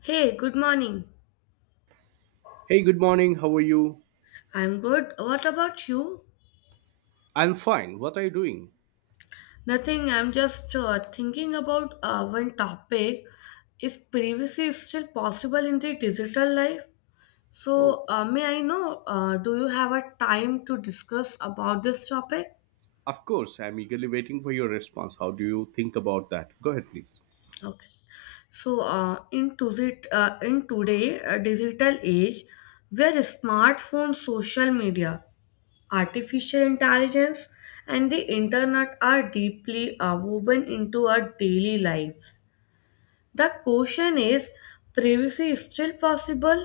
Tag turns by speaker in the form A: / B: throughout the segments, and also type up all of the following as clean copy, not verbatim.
A: Hey, good morning.
B: Hey, good morning. How are you?
A: I'm good. What about you?
B: I'm fine. What are you doing?
A: Nothing. I'm just thinking about one topic. If privacy is still possible in the digital life,
B: Oh,
A: may I know? Do you have a time to discuss about this topic?
B: of course. I'm eagerly waiting for your response. How do you think about that? Go ahead, please.
A: Okay. So in today digital age, where smartphones, social media, artificial intelligence and the internet are deeply woven into our daily lives. The question is privacy is still possible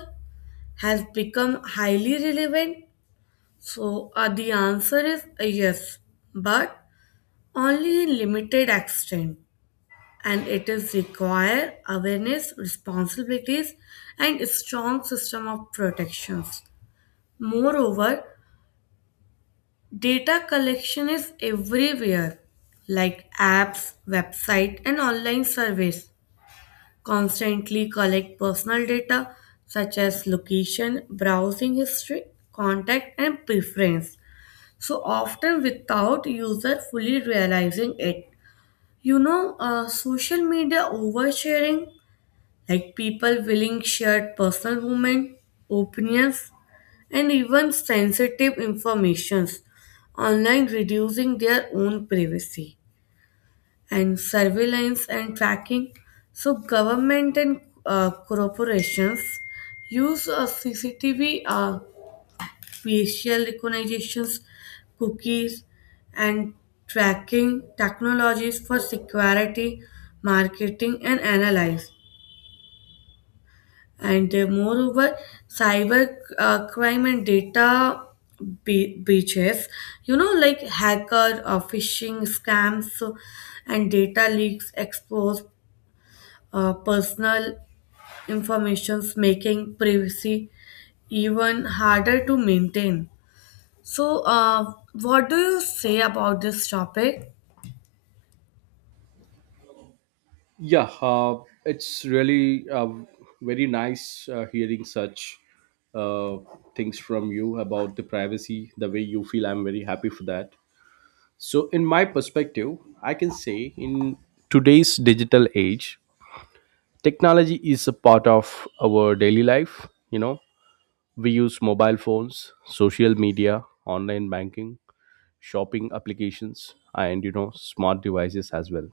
A: has become highly relevant. The answer is a yes, but only in limited extent, and it is require awareness, responsibilities and a strong system of protections. Moreover, data collection is everywhere, like apps, website, and online surveys constantly collect personal data such as location, browsing history, contact, and preference. So often without user fully realizing it. Social media oversharing, like people willing shared personal moment, opinions, and even sensitive informations online, reducing their own privacy, and surveillance and tracking. So government and corporations use CCTV, facial recognitions, cookies and tracking technologies for security, marketing and analysis. And moreover, cyber crime and data breaches, you know, like hacker or phishing scams, and data leaks expose personal informations, making privacy even harder to maintain. What do you say about this topic?
B: Yeah, it's really very nice hearing such uh, things from you about the privacy, the way you feel. I'm very happy for that. So, in my perspective, I can say in today's digital age, technology is a part of our daily life. We use mobile phones, social media, online banking, shopping applications, and smart devices as well.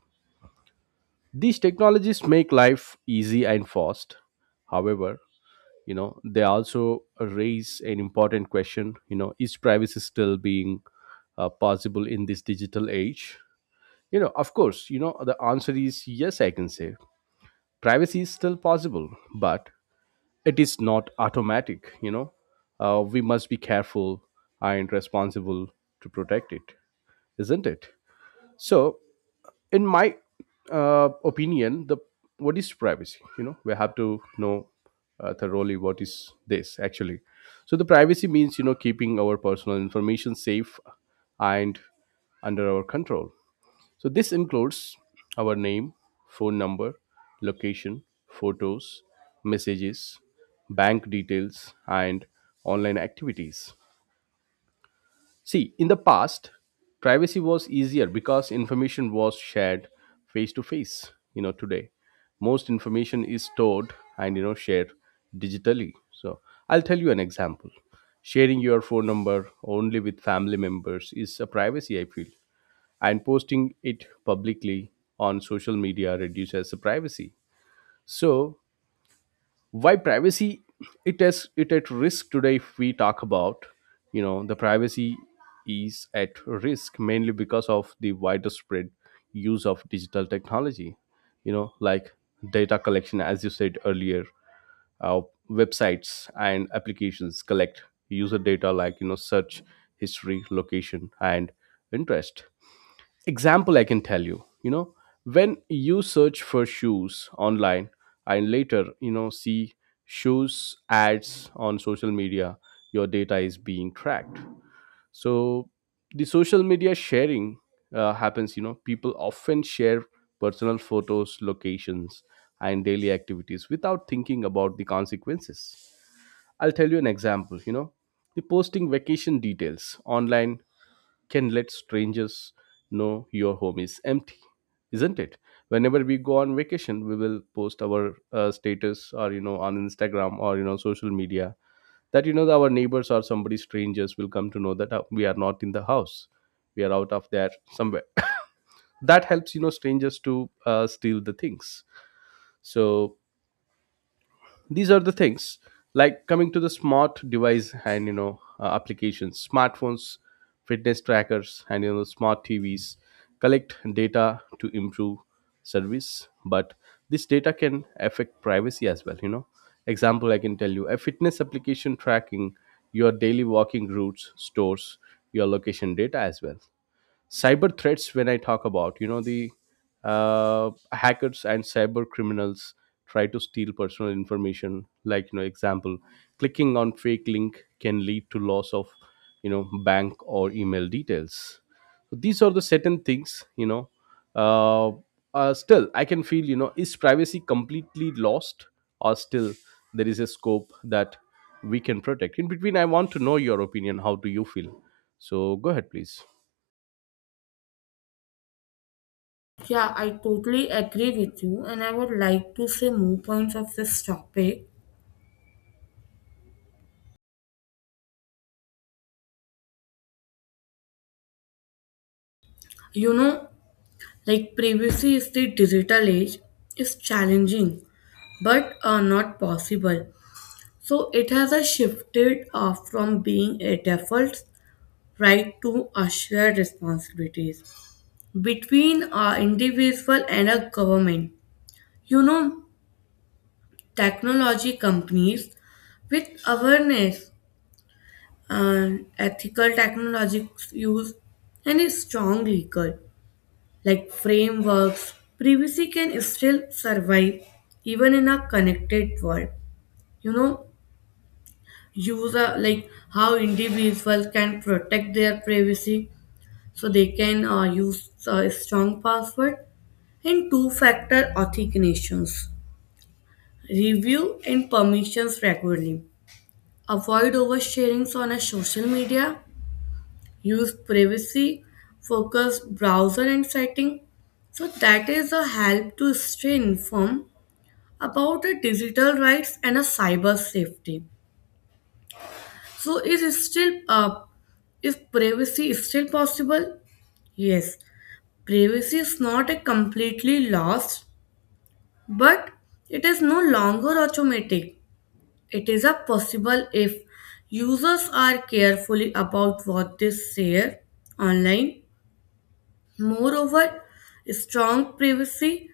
B: These technologies make life easy and fast. However, they also raise an important question. Is privacy still being possible in this digital age? Of course, the answer is yes. I can say privacy is still possible, but it is not automatic. We must be careful and responsible to protect it, isn't it? So, in my opinion, the what is privacy, we have to know thoroughly what is this actually. So, the privacy means, keeping our personal information safe and under our control. So, this includes our name, phone number, location, photos, messages, bank details, and online activities. See, in the past, privacy was easier because information was shared face to face. You know, today, most information is stored and shared digitally. So, I'll tell you an example. Sharing your phone number only with family members is a privacy, I feel, and posting it publicly on social media reduces the privacy. So, why privacy, it is it at risk today? If we talk about, the privacy is at risk mainly because of the widespread use of digital technology. Like data collection, as you said earlier, uh, websites and applications collect user data, like search history, location, and interest. Example I can tell you, you know when you search for shoes online and later see shoes ads on social media, your data is being tracked. So, the social media sharing happens. People often share personal photos, locations, and daily activities without thinking about the consequences. I'll tell you an example. The posting vacation details online can let strangers know your home is empty, isn't it? Whenever we go on vacation, we will post our status or on Instagram or social media, that our neighbors or somebody strangers will come to know that we are not in the house, we are out of there somewhere. That helps, strangers to steal the things. So, these are the things. Like, coming to the smart device and applications, smartphones, fitness trackers, and smart TVs collect data to improve service, but this data can affect privacy as well. Example I can tell you, a fitness application tracking your daily walking routes stores your location data as well. Cyber threats, when I talk about, the hackers and cyber criminals try to steal personal information. Like example, clicking on fake link can lead to loss of bank or email details. So, these are the certain things. Uh, Still I can feel, is privacy completely lost or still there is a scope that we can protect in between? I want to know your opinion. How do you feel? So, go ahead, please.
A: Yeah, I totally agree with you, and I would like to say more points of this topic. You know, like privacy is the digital age is challenging, but not possible. So it has a shifted from being a default right to a shared responsibilities between a individual and a government. You know, technology companies with awareness and ethical technologies use and a strong legal, like frameworks, privacy can still survive even in a connected world. You know, user like how individuals can protect their privacy, so they can use a strong password and two-factor authentications. Review and permissions regularly. Avoid oversharings on a social media. Use privacy focused browser and setting. So that is a help to stay informed about the digital rights and a cyber safety. So is it still uh, is privacy is still possible? Yes, privacy is not a completely lost, but it is no longer automatic. It is a possible if users are carefully about what they share online. Moreover, strong privacy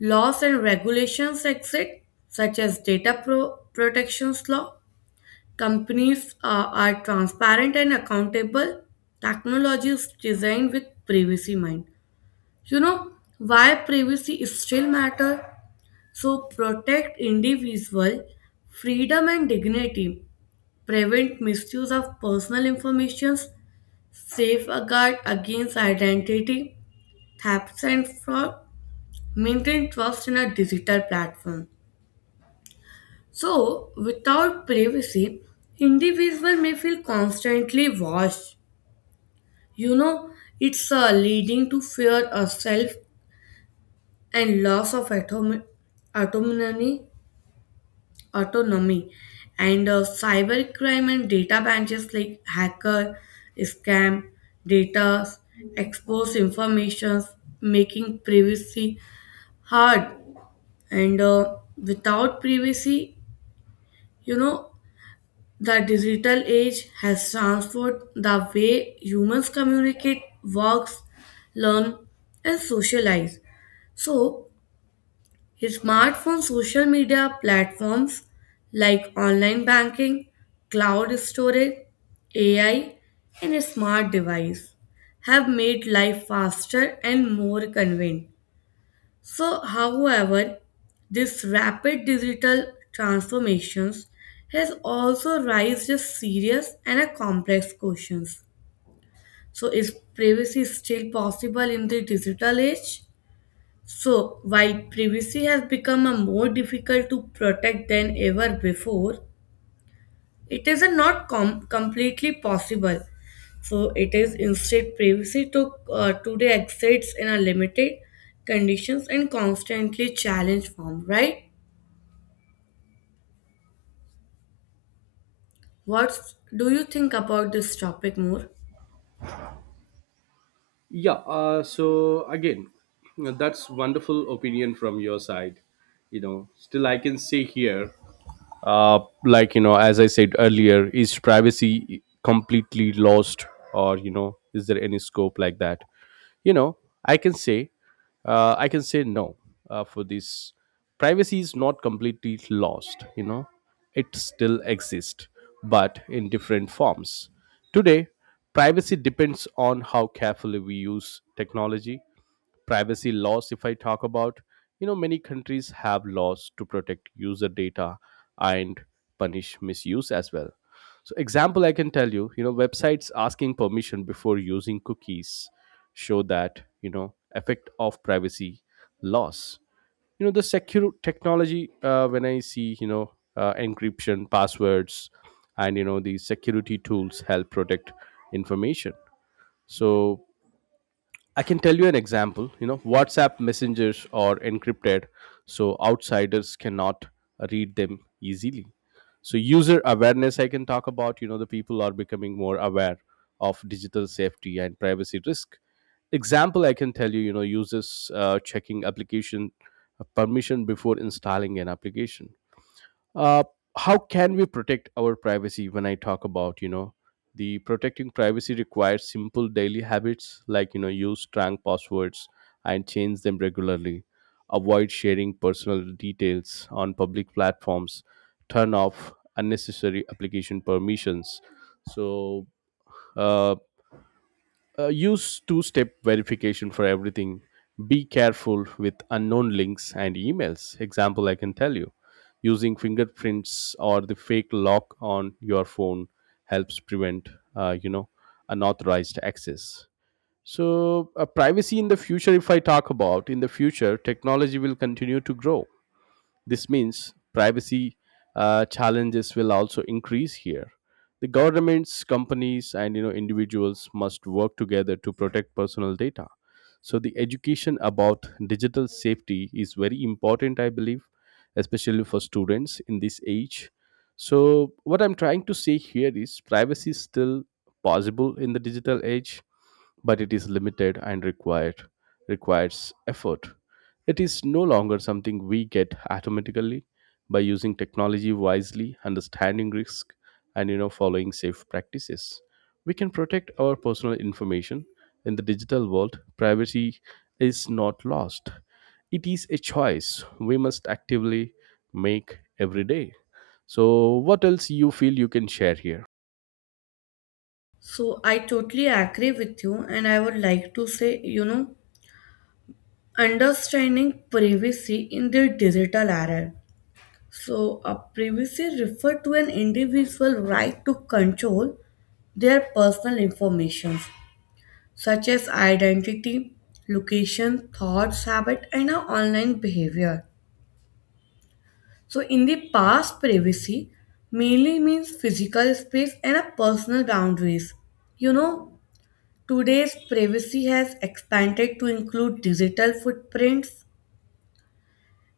A: laws and regulations exist, such as data protections law. Companies are transparent and accountable. Technology is designed with privacy mind. You know, why privacy is still matter? So protect individual freedom and dignity, prevent misuse of personal information, safeguard against identity thefts and fraud, maintain trust in a digital platform. So without privacy, individual may feel constantly watched. You know, it's leading to fear of self and loss of autonomy, autonomy, and cybercrime and data branches like hacker, scam, data, expose informations, making privacy hard. And without privacy, you know, the digital age has transformed the way humans communicate, work, learn, and socialize. So, smartphone, social media platforms like online banking, cloud storage, AI, and smart device have made life faster and more convenient. So, however, this rapid digital transformations has also raised a serious and a complex questions. So, is privacy still possible in the digital age? So, while privacy has become a more difficult to protect than ever before, it is not completely possible. So it is instead privacy to today exists in a limited conditions and constantly challenged form, right? What do you think about this topic more?
B: Yeah, so again, you know, that's wonderful opinion from your side. You know, still I can say here, like as I said earlier, is privacy completely lost or is there any scope like that? you know I can say, no, for this. Privacy is not completely lost. It still exists, but in different forms today. Privacy depends on how carefully we use technology. Privacy laws, if I talk about, many countries have laws to protect user data and punish misuse as well. So, example I can tell you, you know websites asking permission before using cookies show that, effect of privacy loss. The secure technology, when I see, encryption, passwords, and the security tools help protect information. So, I can tell you an example. You know, WhatsApp messengers are encrypted, so outsiders cannot read them easily. So, user awareness, I can talk about. You know, the people are becoming more aware of digital safety and privacy risk. Example, I can tell you. You know, users checking application permission before installing an application. uh, how can we protect our privacy, when I talk about? The protecting privacy requires simple daily habits, like use strong passwords and change them regularly, avoid sharing personal details on public platforms, turn off unnecessary application permissions. So, uh, use two step verification for everything. Be careful with unknown links and emails. Example I can tell you, using fingerprints or the fake lock on your phone helps prevent, uh, you know, unauthorized access. So, privacy in the future, if I talk about, in the future technology will continue to grow. This means privacy challenges will also increase here. The governments, companies, and individuals must work together to protect personal data. So, the education about digital safety is very important, I believe, especially for students in this age. So, what I'm trying to say here is, privacy is still possible in the digital age, but it is limited and required requires effort. It is no longer something we get automatically. By using technology wisely, understanding risk, and following safe practices, we can protect our personal information in the digital world. Privacy is not lost. It is a choice we must actively make every day. So, what else you feel you can share here?
A: So I totally agree with you, and I would like to say, you know, understanding privacy in the digital era. So a privacy refer to an individual right to control their personal information such as identity, location, thoughts, habit, and our online behavior. So, in the past, privacy mainly means physical space and our personal boundaries. You know, today's privacy has expanded to include digital footprints,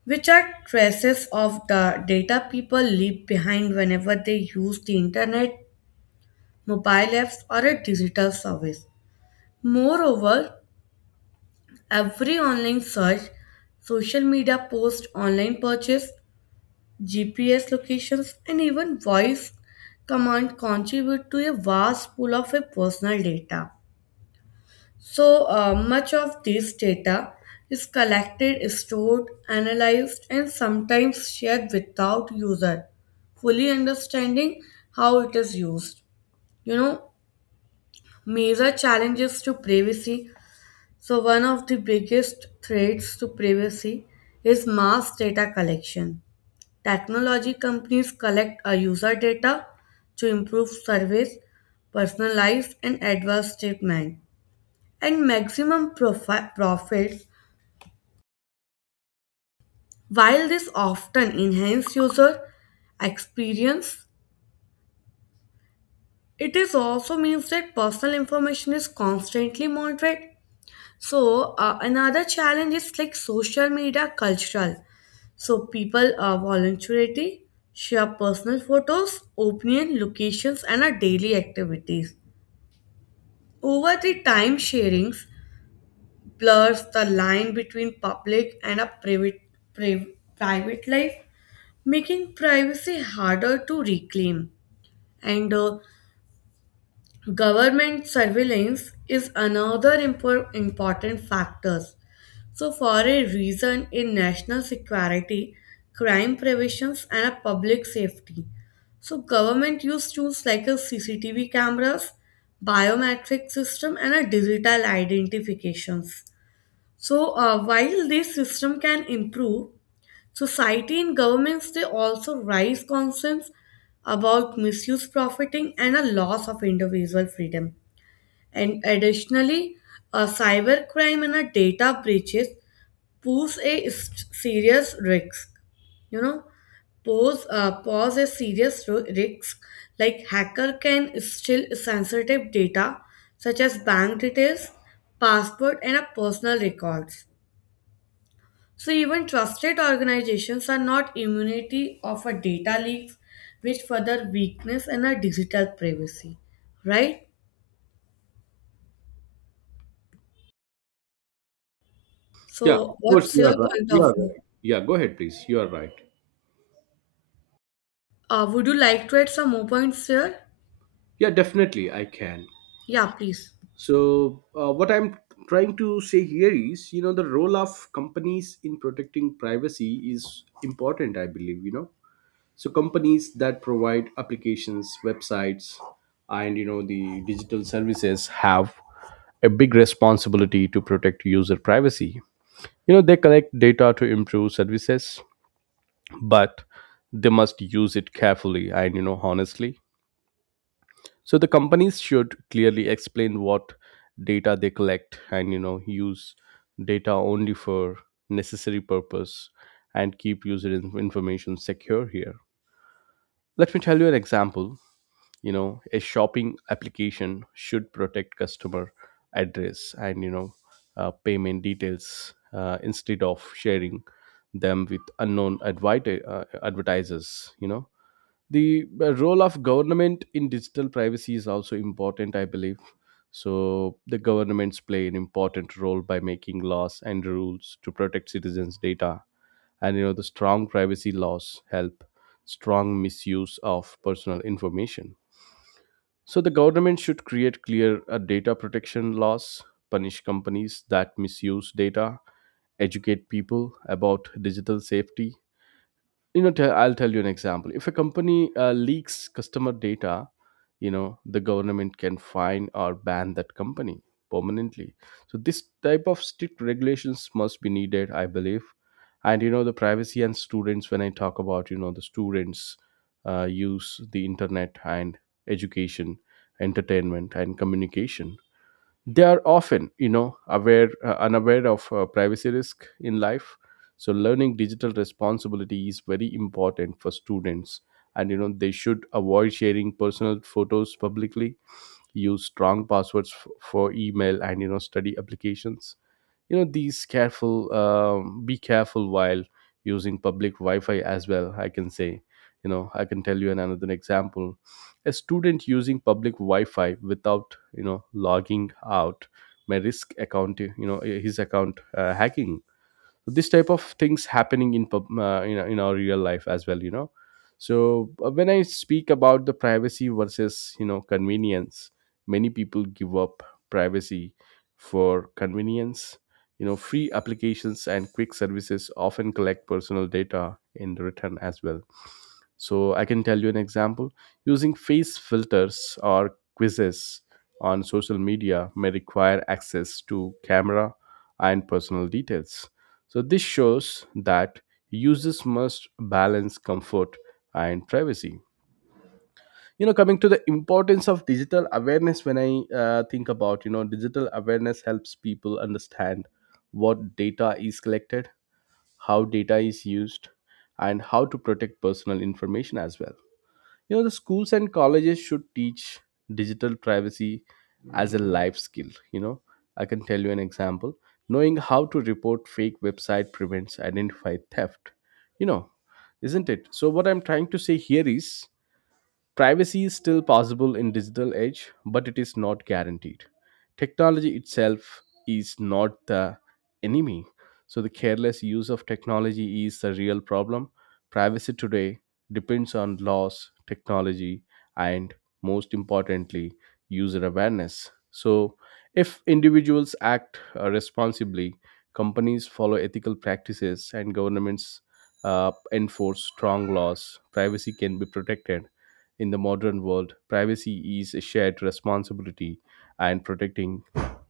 A: which are traces of the data people leave behind whenever they use the internet, mobile apps, or a digital service. Moreover, every online search, social media post, online purchase, GPS locations, and even voice command contribute to a vast pool of a personal data. Much of this data is collected, stored, analyzed, and sometimes shared without user fully understanding how it is used. You know, major challenges to privacy. So, one of the biggest threats to privacy is mass data collection. Technology companies collect our user data to improve service, personalize, and adverse treatment, and maximum profits. While this often enhances user experience, it is also means that personal information is constantly monitored. Another challenge is like social media cultural. So people are voluntarily share personal photos, opinion, locations, and our daily activities. Over the time, sharings blurs the line between public and a private private life, making privacy harder to reclaim. And government surveillance is another important factor. So, for a reason in national security, crime preventions, and a public safety. So, government use tools like a CCTV cameras, biometric system, and a digital identifications. So, while this system can improve, society and governments, they also raise concerns about misuse, profiting, and a loss of individual freedom. And additionally, cybercrime and data breaches pose a serious risk. You know, pose a serious risk. Like hacker can steal sensitive data such as bank details, passport, and a personal records. So even trusted organizations are not immunity of a data leaks, which further weakness in our digital privacy. Right?
B: Yeah, of
A: So
B: course,
A: what's
B: you
A: your
B: are right.
A: point
B: You
A: of
B: are
A: view?
B: right. Yeah, go ahead, please. You are right.
A: Would you like to add some more points here?
B: Yeah, definitely, I can.
A: Yeah, please.
B: So, what I'm trying to say here is, you know, the role of companies in protecting privacy is important, I believe, you know. So, companies that provide applications, websites, and, you know, the digital services have a big responsibility to protect user privacy. You know, they collect data to improve services, but they must use it carefully and, you know, honestly. So, the companies should clearly explain what data they collect and use data only for necessary purpose and keep user information secure here. Let me tell you an example. A shopping application should protect customer address and payment details, instead of sharing them with unknown advertisers. The role of government in digital privacy is also important, I believe. So, the governments play an important role by making laws and rules to protect citizens data. And the strong privacy laws help strong misuse of personal information. So, the government should create clear data protection laws, punish companies that misuse data, educate people about digital safety. I'll tell you an example. If a company leaks customer data, the government can fine or ban that company permanently. So, this type of strict regulations must be needed, I believe. And the privacy and students, when I talk about, the students use the internet and education, entertainment, and communication. They are often you know aware unaware of privacy risk in life. So, learning digital responsibility is very important for students. And they should avoid sharing personal photos publicly, use strong passwords for email and study applications. You know these careful Be careful while using public wi-fi as well, I can say. I can tell you another example. A student using public wi-fi without logging out may risk account, his account hacking. So, this type of things happening in in our real life as well, you know. So, when I speak about the privacy versus convenience, many people give up privacy for convenience. Free applications and quick services often collect personal data in return as well. So, I can tell you an example. Using face filters or quizzes on social media may require access to camera and personal details. So, this shows that users must balance comfort and privacy. You know, coming to the importance of digital awareness, when I think about, you know, digital awareness helps people understand what data is collected, how data is used, and how to protect personal information as well. You know, the schools and colleges should teach digital privacy as a life skill. I can tell you an example. Knowing how to report fake website prevents identify theft. You know, isn't it? So what I'm trying to say here is privacy is still possible in digital age, but it is not guaranteed. Technology itself is not the enemy. So the careless use of technology is the real problem. Privacy today depends on laws, technology, and most importantly, user awareness. So if individuals act responsibly, companies follow ethical practices, and governments enforce strong laws, privacy can be protected in the modern world. Privacy is a shared responsibility, and protecting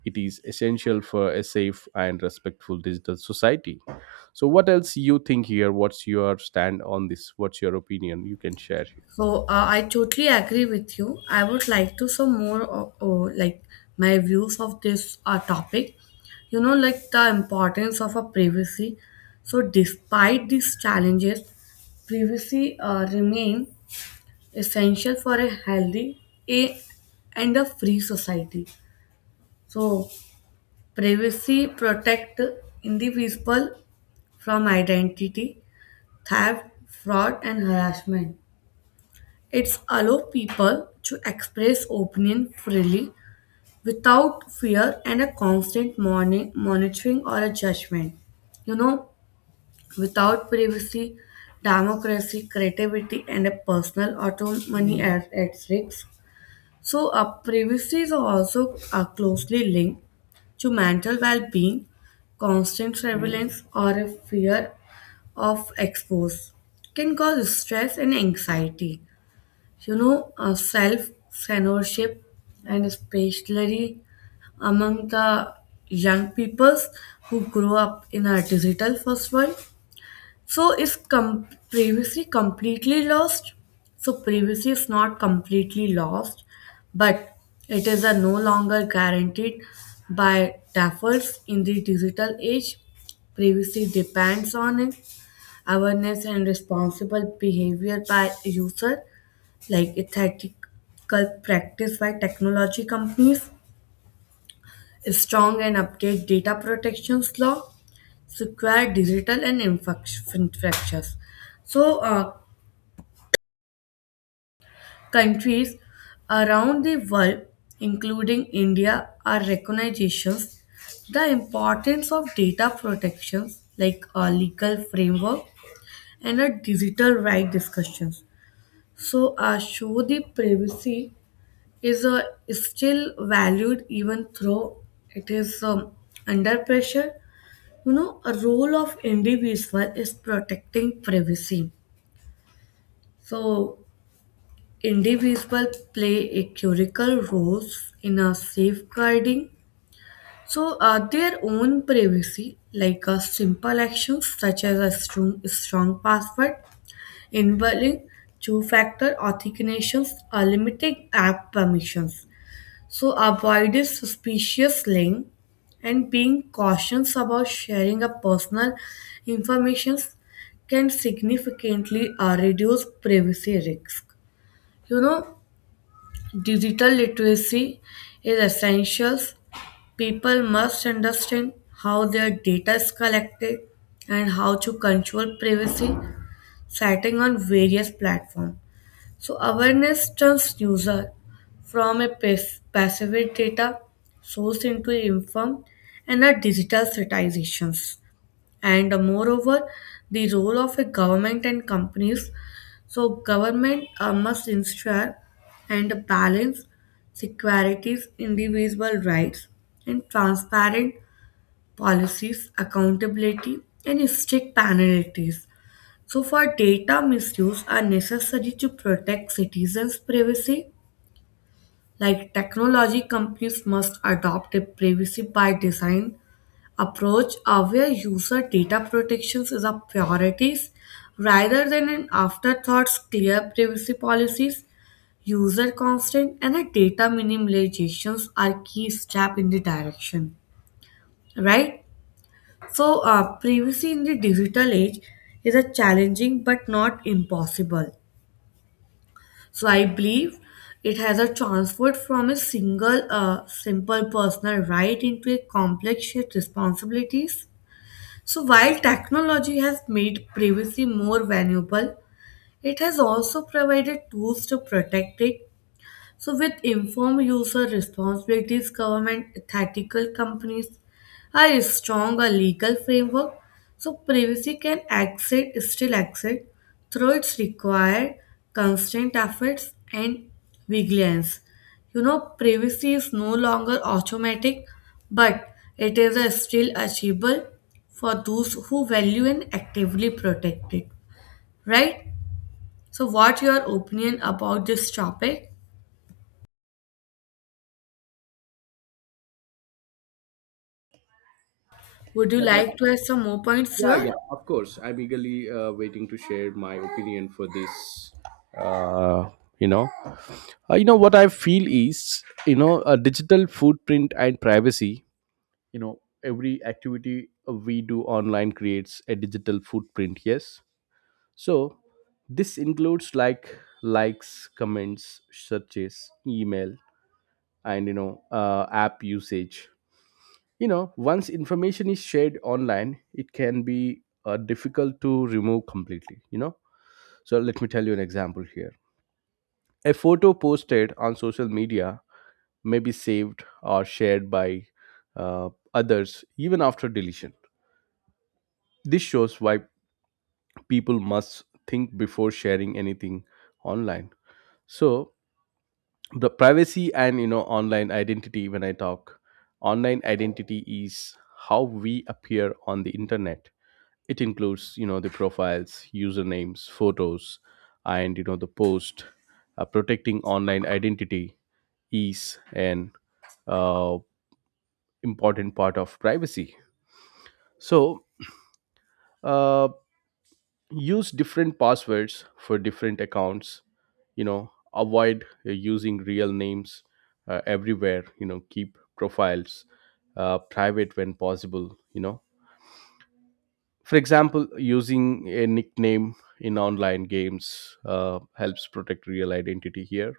B: it is essential for a safe and respectful digital society. So, what else you think here? What's your stand on this? What's your opinion? You can share here.
A: I totally agree with you. I would like to some more of, oh, like my views of this topic. You know, like the importance of a privacy. So despite these challenges, privacy remain essential for a healthy a and a free society. So privacy protect individual from identity, theft, fraud, and harassment. It's allow people to express opinion freely without fear and a constant morning monitoring or a judgment. You know, without privacy, democracy, creativity, and a personal autonomy are at risk. So, privacy is also closely linked to mental well-being, constant surveillance, or a fear of expose can cause stress and anxiety, you know, self censorship and especially among the young peoples who grow up in a digital first world. So is privacy completely lost? So privacy is not completely lost, but it is a no longer guaranteed by defaults in the digital age. Privacy depends on it, awareness and responsible behavior by user like it's ethical practice by technology companies, strong and update data protections law, secure digital and infrastructures. So, countries around the world, including India, are recognitions the importance of data protections like a legal framework and a digital right discussions, show the privacy is still valued even though it is under pressure. You know, a role of individual is protecting privacy. So, individual play a critical roles in a safeguarding, their own privacy, like simple actions such as a strong password, involving two-factor authentications, or limiting app permissions. So avoided suspicious link and being cautious about sharing a personal information can significantly reduce privacy risk. You know, digital literacy is essential. People must understand how their data is collected and how to control privacy setting on various platforms. So awareness turns user from a passive data source into a informed and a digital citizens. And moreover, the role of a government and companies. So government must ensure and balance securities, individual rights, and transparent policies, accountability, and strict penalties. So, for data misuse are necessary to protect citizens' privacy, like technology companies must adopt a privacy by design approach, where user data protections is a priorities rather than an afterthoughts, clear privacy policies, user consent and a data minimizations are key step in the direction, right? Privacy in the digital age is a challenging but not impossible. So I believe it has a transferred from a simple personal right into a complex shared responsibilities. So while technology has made privacy more valuable, it has also provided tools to protect it, so, with informed user responsibilities, government, ethical companies are a stronger legal framework. So, privacy can exit, still exit through its required constant efforts and vigilance. You know, privacy is no longer automatic, but it is a still achievable for those who value and actively protect it. Right? So, what your opinion about this topic? Would you
B: Yeah, that-
A: like to add some more points,
B: Yeah,
A: sir?
B: yeah, of course. I'm eagerly waiting to share my opinion for this. Uh, you know, you know what I feel is, a digital footprint and privacy. Every activity we do online creates a digital footprint. Yes, so this includes like likes, comments, searches, email, and app usage. Once information is shared online, it can be difficult to remove completely. So let me tell you an example here. A photo posted on social media may be saved or shared by uh, others even after deletion. This shows why people must think before sharing anything online. So the privacy and online identity, when I talk, online identity is how we appear on the internet. It includes the profiles, usernames, photos, and the post. Protecting online identity is an uh, important part of privacy. So uh, use different passwords for different accounts you know Avoid using real names everywhere. Keep profiles private when possible. For example, using a nickname in online games helps protect real identity here.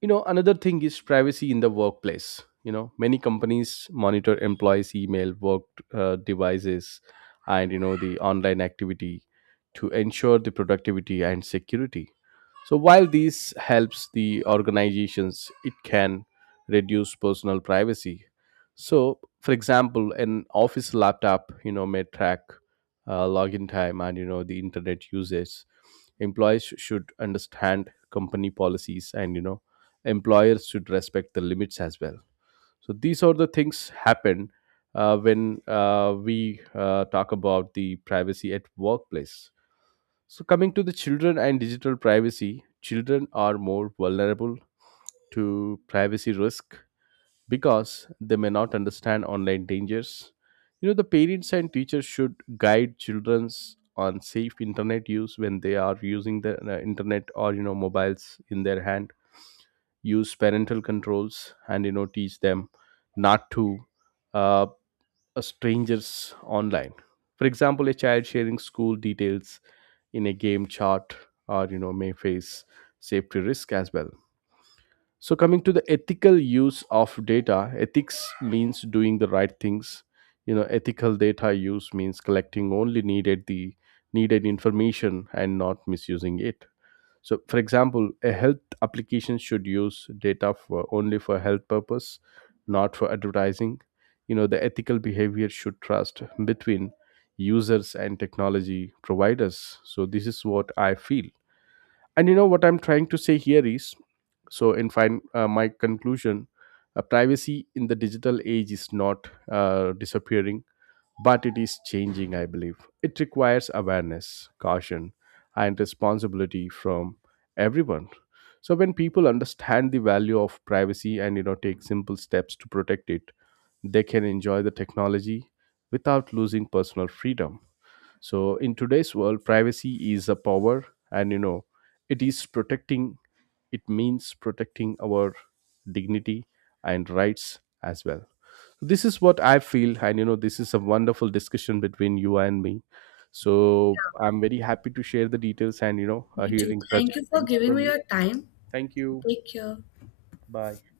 B: Another thing is privacy in the workplace. Many companies monitor employees email, work devices, and the online activity to ensure the productivity and security. So while this helps the organizations, it can reduce personal privacy. So for example, an office laptop may track login time and the internet usage. Employees should understand company policies, and employers should respect the limits as well. So these are the things happen when we talk about the privacy at workplace. So coming to the children and digital privacy, children are more vulnerable to privacy risk because they may not understand online dangers. The parents and teachers should guide children's on safe internet use when they are using the internet or mobiles in their hand. Use parental controls and teach them not to uh, strangers online. For example, a child sharing school details in a game chat or may face safety risk as well. So coming to the ethical use of data, ethics means doing the right things. Ethical data use means collecting only needed the needed information and not misusing it. So, for example, a health application should use data for only for health purpose, not for advertising. You know, the ethical behavior should trust between users and technology providers. So, this is what I feel. And you know what I'm trying to say here is, so in fine, my conclusion, privacy in the digital age is not disappearing, but it is changing, I believe. It requires awareness, caution, and responsibility from everyone. So when people understand the value of privacy and take simple steps to protect it, they can enjoy the technology without losing personal freedom. So in today's world, privacy is a power, and it is protecting it means protecting our dignity and rights as well. So, this is what I feel, and this is a wonderful discussion between you and me. So I'm very happy to share the details, and
A: Me too.
B: hearing such
A: Thank you for
B: things
A: giving
B: from
A: me
B: you.
A: your time.
B: Thank you.
A: Take care.
B: Bye.